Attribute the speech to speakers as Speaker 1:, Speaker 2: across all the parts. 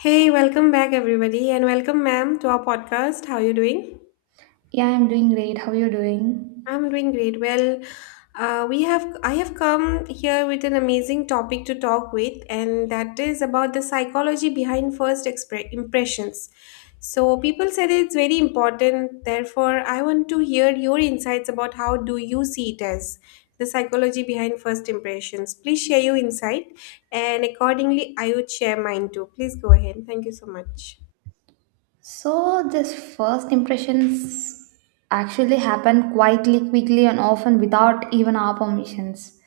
Speaker 1: Hey, welcome back everybody, and welcome ma'am to our podcast. How are you doing?
Speaker 2: Yeah, I'm doing great. How are you doing?
Speaker 1: I'm doing great. Well, we have I have come here with an amazing topic to talk with, and that is about the psychology behind impressions. So people said it's very important. Therefore, I want to hear your insights about how do you see it as the psychology behind first impressions. Please share your insight, and accordingly I would share mine too. Please go ahead. Thank you so much.
Speaker 2: So, this first impressions actually happen quietly, quickly, and often without even our permissions.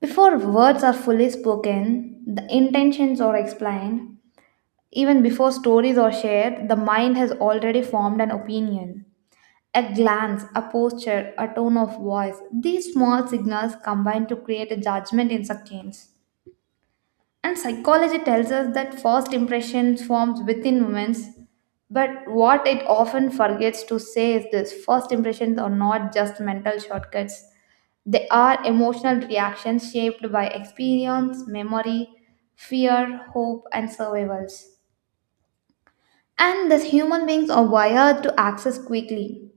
Speaker 2: Before words are fully spoken, the intentions are explained, even before stories are shared, the mind has already formed an opinion. A glance, a posture, a tone of voice, these small signals combine to create a judgment in seconds. And psychology tells us that first impressions forms within moments, but what it often forgets to say is this first impressions are not just mental shortcuts. They are emotional reactions shaped by experience, memory, fear, hope, and survivals. And thus human beings are wired to access quickly.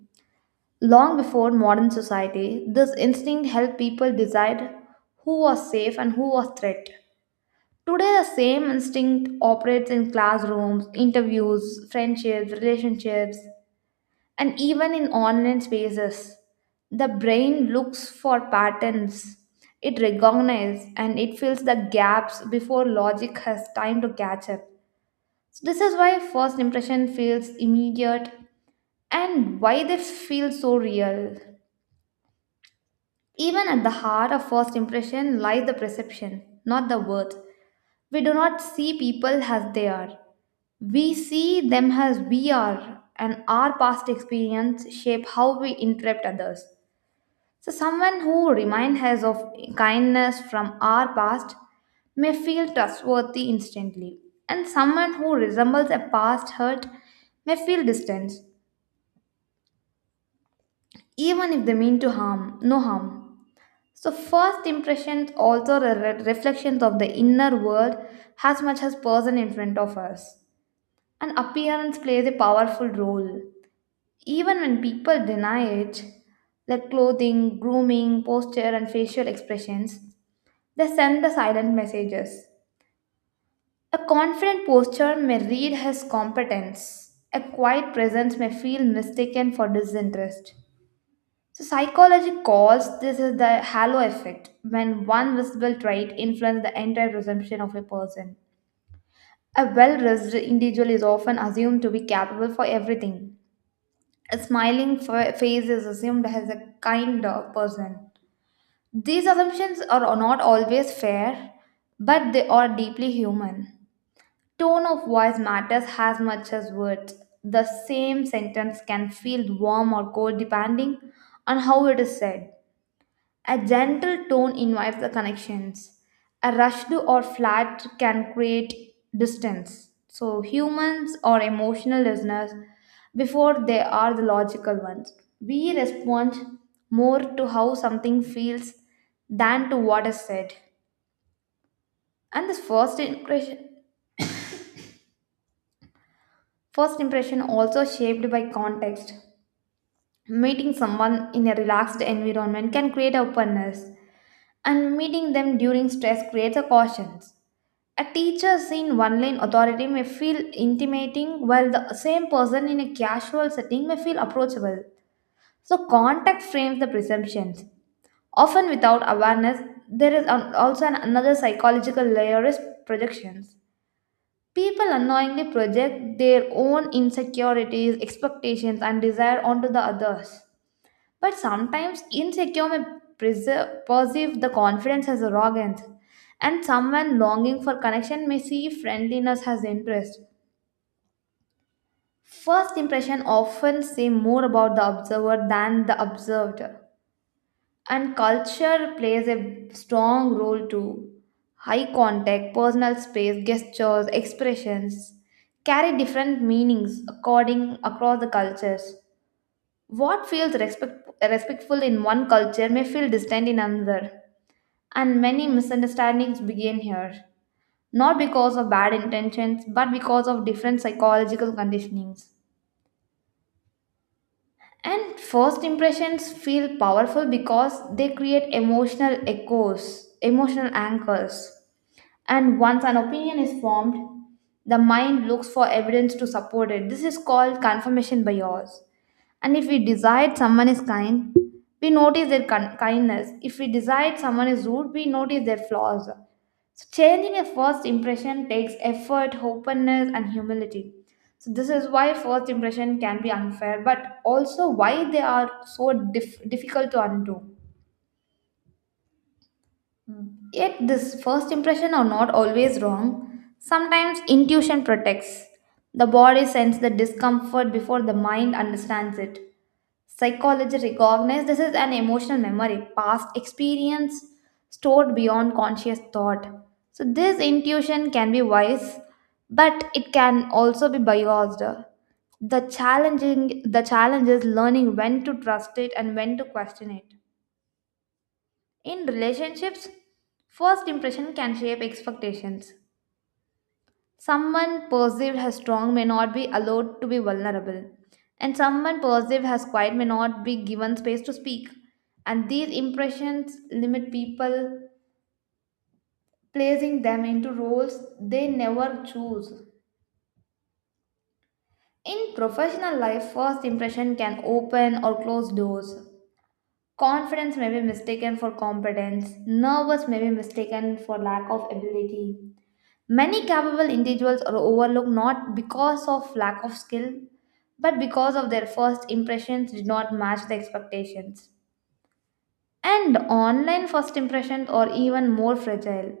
Speaker 2: Long before modern society, this instinct helped people decide who was safe and who was threat. Today, the same instinct operates in classrooms, interviews, friendships, relationships, and even in online spaces. The brain looks for patterns, it recognizes and it fills the gaps before logic has time to catch up. So this is why first impression feels immediate and why they feel so real. Even at the heart of first impression lies the perception, not the worth. We do not see people as they are. We see them as we are, and our past experience shape how we interpret others. So, someone who reminds us of kindness from our past may feel trustworthy instantly, and someone who resembles a past hurt may feel distance, even if they mean to harm, no harm. So, first impressions also are reflections of the inner world as much as person in front of us. And appearance plays a powerful role. Even when people deny it, their clothing, grooming, posture, and facial expressions, they send the silent messages. A confident posture may read as competence. A quiet presence may feel mistaken for disinterest. So psychology calls this is the halo effect when one visible trait influences the entire presumption of a person. A well-dressed individual is often assumed to be capable for everything. A smiling face is assumed as a kind person. These assumptions are not always fair, but they are deeply human. Tone of voice matters as much as words. The same sentence can feel warm or cold depending on how it is said. A gentle tone invites the connections. A rushed or flat can create distance. So humans are emotional listeners before they are the logical ones. We respond more to how something feels than to what is said. And this first impression also shaped by context. Meeting someone in a relaxed environment can create openness and meeting them during stress creates a caution. A teacher's in one lane authority may feel intimidating, while the same person in a casual setting may feel approachable. So, context frames the presumptions. Often, without awareness, there is another psychological layer is projections. People unknowingly project their own insecurities, expectations, and desire onto the others. But sometimes insecure may perceive the confidence as arrogance, and someone longing for connection may see friendliness as interest. First impression often say more about the observer than the observed, and culture plays a strong role too. High contact, personal space, gestures, expressions carry different meanings according across the cultures. What feels respectful in one culture may feel distant in another, and many misunderstandings begin here, not because of bad intentions but because of different psychological conditionings. And first impressions feel powerful because they create emotional anchors. And once an opinion is formed, the mind looks for evidence to support it. This is called confirmation bias. And if we decide someone is kind, we notice their kindness. If we decide someone is rude, we notice their flaws. So changing a first impression takes effort, openness, and humility. So this is why first impression can be unfair, but also why they are so difficult to undo. Yet this first impression are not always wrong. Sometimes intuition protects. The body sends the discomfort before the mind understands it. Psychology recognizes this is an emotional memory, past experience stored beyond conscious thought. So, this intuition can be wise, but it can also be biased. The challenge is learning when to trust it and when to question it. In relationships, first impression can shape expectations. Someone perceived as strong may not be allowed to be vulnerable, and someone perceived as quiet may not be given space to speak. And these impressions limit people, placing them into roles they never choose. In professional life, first impression can open or close doors. Confidence may be mistaken for competence, nervous may be mistaken for lack of ability. Many capable individuals are overlooked not because of lack of skill, but because of their first impressions did not match the expectations. And online first impressions are even more fragile.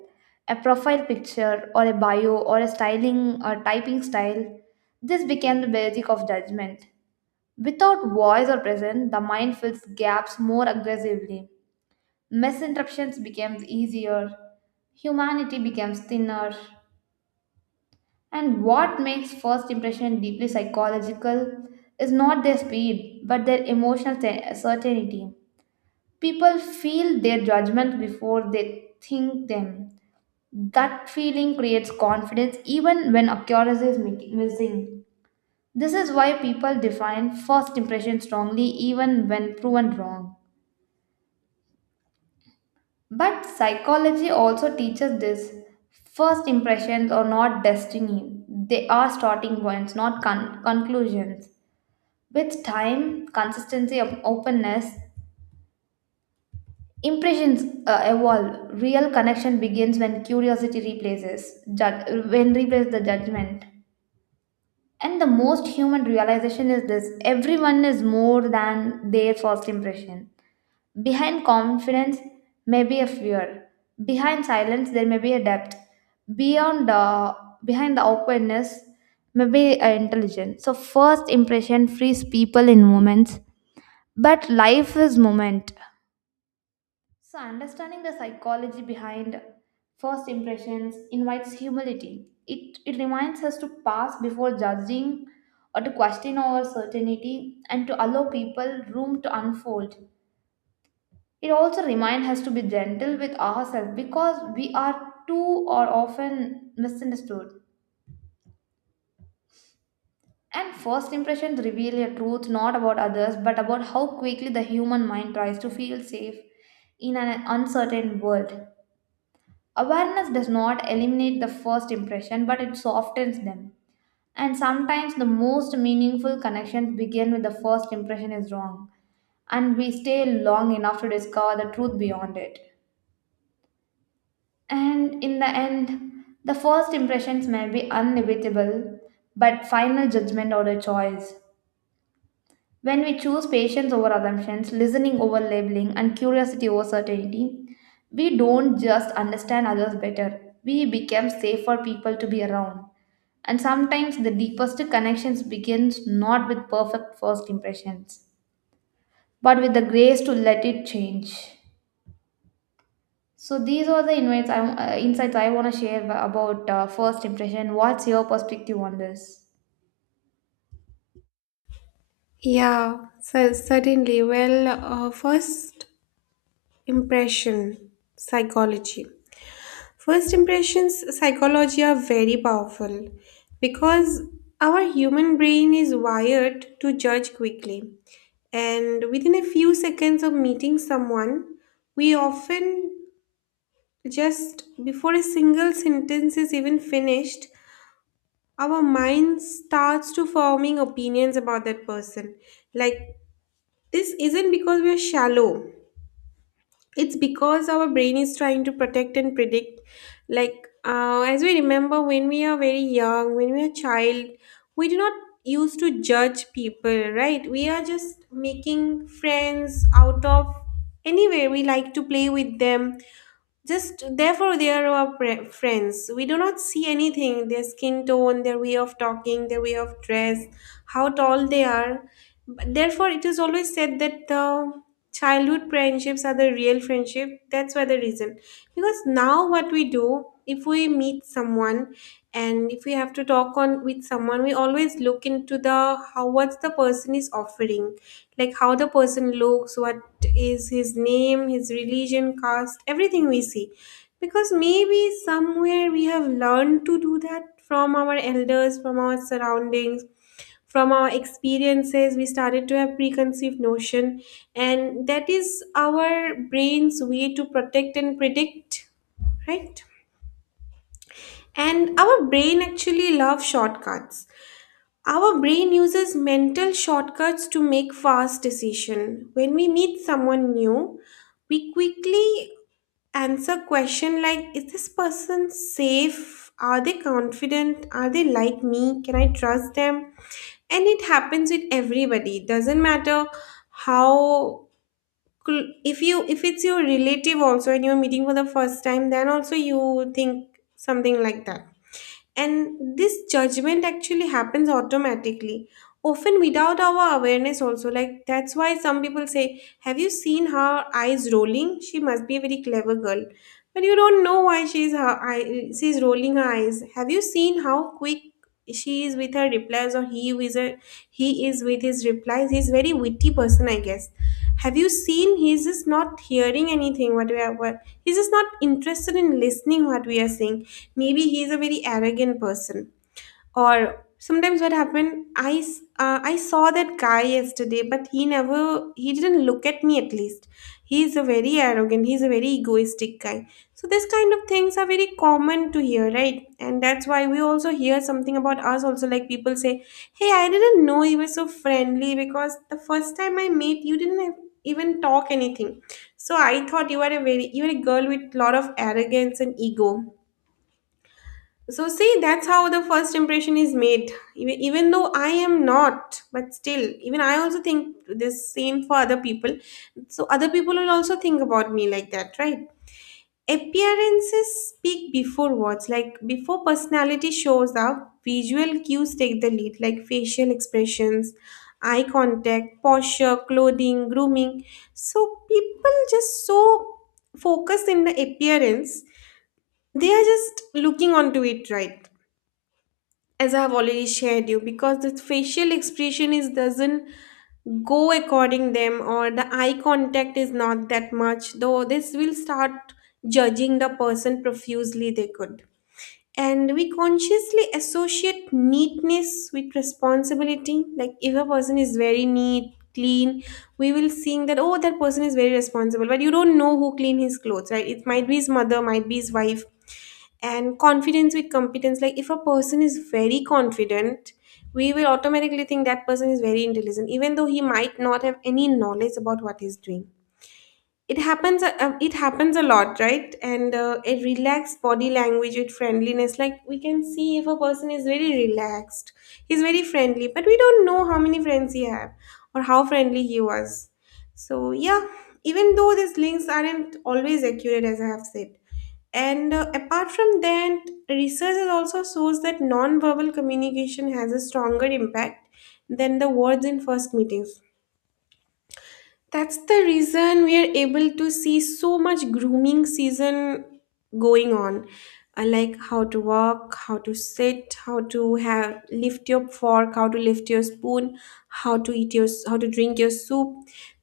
Speaker 2: A profile picture, or a bio, or a styling or typing style, this became the basic of judgment. Without voice or presence, the mind fills gaps more aggressively. Misinterruptions became easier. Humanity becomes thinner. And what makes first impression deeply psychological is not their speed, but their emotional certainty. People feel their judgment before they think them. That feeling creates confidence even when accuracy is missing. This is why people define first impression strongly even when proven wrong. But psychology also teaches this. First impressions are not destiny, they are starting points, not conclusions. With time, consistency, of openness, impressions evolve. Real connection begins when curiosity replaces judge, when replaces the judgment. And the most human realization is this: everyone is more than their first impression. Behind confidence may be a fear. Behind silence, there may be a depth. Beyond the behind the awkwardness, may be intelligence. So first impression frees people in moments. But life is moment. So, understanding the psychology behind first impressions invites humility. It reminds us to pass before judging or to question our certainty and to allow people room to unfold. It also reminds us to be gentle with ourselves because we are too or often misunderstood. And first impressions reveal a truth not about others but about how quickly the human mind tries to feel safe in an uncertain world. Awareness does not eliminate the first impression, but it softens them. And sometimes the most meaningful connections begin with the first impression is wrong, and we stay long enough to discover the truth beyond it. And in the end, the first impressions may be inevitable, but final judgment or a choice. When we choose patience over assumptions, listening over labeling, and curiosity over certainty, we don't just understand others better, we become safer people to be around. And sometimes the deepest connections begins not with perfect first impressions, but with the grace to let it change. So these are the insights I want to share about first impression. What's your perspective on this?
Speaker 1: Yeah, so certainly. Well, first impression psychology. First impressions psychology are very powerful because our human brain is wired to judge quickly. And within a few seconds of meeting someone, we often, just before a single sentence is even finished, our mind starts to forming opinions about that person. Like, this isn't because we're shallow. It's because our brain is trying to protect and predict. As we remember, when we are very young, when we are child, we do not used to judge people, right? We are just making friends out of anywhere. We like to play with them just therefore, they are our friends. We do not see anything their skin tone, their way of talking, their way of dress, how tall they are. But therefore, it is always said that the childhood friendships are the real friendship. That's why the reason. Because now, what we do if we meet someone, and if we have to talk on with someone, we always look into the how what the person is offering, like how the person looks, what is his name, his religion, caste, everything we see, because maybe somewhere we have learned to do that from our elders, from our surroundings, from our experiences, we started to have preconceived notion. And that is our brain's way to protect and predict, right? And our brain actually loves shortcuts. Our brain uses mental shortcuts to make fast decision. When we meet someone new, we quickly answer question like, is this person safe? Are they confident? Are they like me? Can I trust them? And it happens with everybody. It doesn't matter how, if you, if it's your relative also and you're meeting for the first time, then also you think something like that. And this judgment actually happens automatically, often without our awareness also, like that's why some people say, have you seen her eyes rolling, she must be a very clever girl. But you don't know why she's, her eye, she's rolling her eyes. Have you seen how quick she is with her replies? Or he is a, He is with his replies, he's very witty person, I guess. Have you seen he's just not hearing anything what we are, what he's just not interested in listening what we are saying, maybe he is a very arrogant person. Or sometimes what happened, i s- I saw that guy yesterday, but he never, he didn't look at me at least. He's a very arrogant, he's a very egoistic guy. So this kind of things are very common to hear, right? And that's why we also hear something about us also, like people say, hey, I didn't know you were so friendly, because the first time I met you didn't have even talk anything. So I thought you are a very, you are a girl with lot of arrogance and ego. So see, that's how the first impression is made. Even though I am not, but still, even I also think this same for other people. So other people will also think about me like that, right? Appearances speak before words. Like before personality shows up, visual cues take the lead, like facial expressions, eye contact, posture, clothing, grooming. So people just so focused in the appearance, they are just looking onto it, right? As I've already shared you, because the facial expression is doesn't go according them, or the eye contact is not that much, though this will start judging the person profusely they could. And we consciously associate neatness with responsibility. Like if a person is very neat, clean, we will seeing that, oh, that person is very responsible. But you don't know who clean his clothes, right? It might be his mother, might be his wife. And confidence with competence, like if a person is very confident, we will automatically think that person is very intelligent, even though he might not have any knowledge about what he's doing. It happens, it happens a lot, right? And a relaxed body language with friendliness, like we can see if a person is very relaxed, he's very friendly, but we don't know how many friends he had or how friendly he was. So yeah, even though these links aren't always accurate, as I have said. And apart from that, research has also shows that non-verbal communication has a stronger impact than the words in first meetings. That's the reason we are able to see so much grooming season going on. I like how to walk, how to sit, how to have lift your fork, how to lift your spoon, how to eat your, how to drink your soup.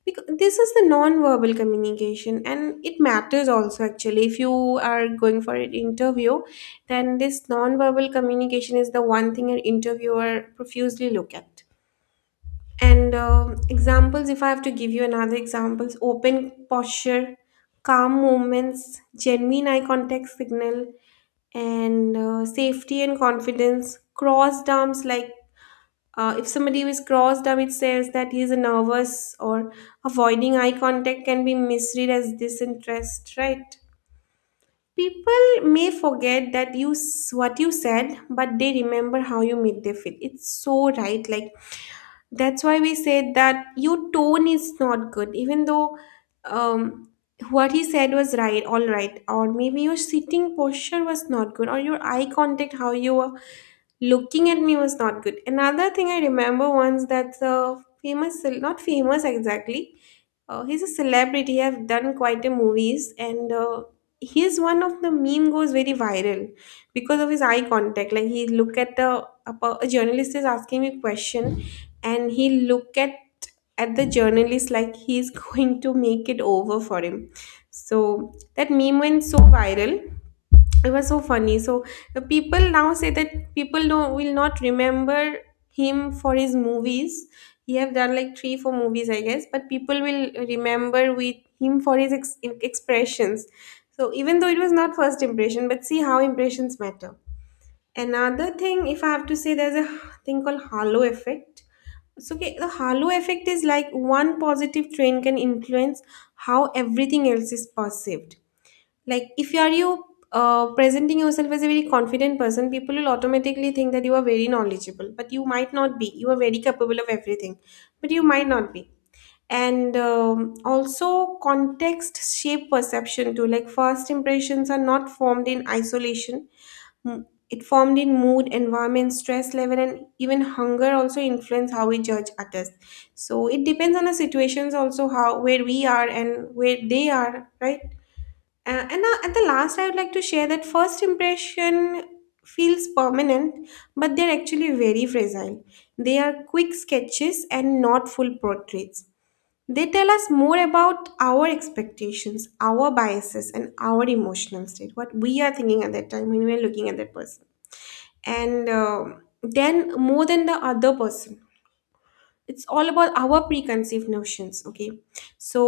Speaker 1: Because this is the non-verbal communication, and it matters also actually. If you are going for an interview, then this non-verbal communication is the one thing an interviewer profusely look at. And examples, if I have to give you another examples, open posture, calm moments, genuine eye contact signal, and safety and confidence. Crossed arms, like, if somebody is crossed arm, it says that he is nervous, or avoiding eye contact can be misread as disinterest, right? People may forget that what you said, but they remember how you made them feel. It's so right, like that's why we said that your tone is not good, even though, um, what he said was right, all right, or maybe your sitting posture was not good, or your eye contact, how you were looking at me was not good. Another thing I remember once, that's a famous, not famous exactly. He's a celebrity. I've done quite a movies, and he's one of the meme goes very viral because of his eye contact. Like he look at a journalist is asking me question, and he look at the journalist like he's going to make it over for him. So that meme went so viral, it was so funny. So the people now say that people don't will not remember him for his movies. He have done like three four movies, I guess, but people will remember with him for his expressions. So even though it was not first impression, but see how impressions matter. Another thing, if I have to say, there's a thing called halo effect. So okay, the halo effect is like one positive trend can influence how everything else is perceived. Like if you are you presenting yourself as a very confident person, people will automatically think that you are very knowledgeable, but you might not be, you are very capable of everything, but you might not be. And also context shape perception too, like first impressions are not formed in isolation. It formed in mood, environment, stress level, and even hunger also influence how we judge others. So it depends on the situations also, how, where we are and where they are, right? And at the last, I would like to share that first impression feels permanent, but they're actually very fragile. They are quick sketches and not full portraits. They tell us more about our expectations, our biases, and our emotional state, what we are thinking at that time when we are looking at that person. And then more than the other person, it's all about our preconceived notions, okay? So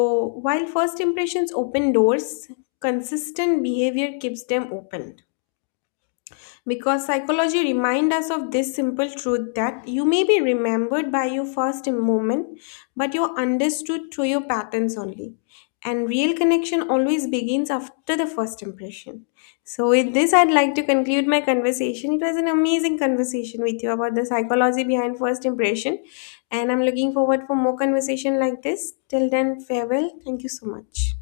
Speaker 1: while first impressions open doors, consistent behavior keeps them open, because psychology reminds us of this simple truth that you may be remembered by your first moment, but you're understood through your patterns only. And real connection always begins after the first impression. So with this, I'd like to conclude my conversation. It was an amazing conversation with you about the psychology behind first impression, and I'm looking forward for more conversation like this. Till then, farewell. Thank you so much.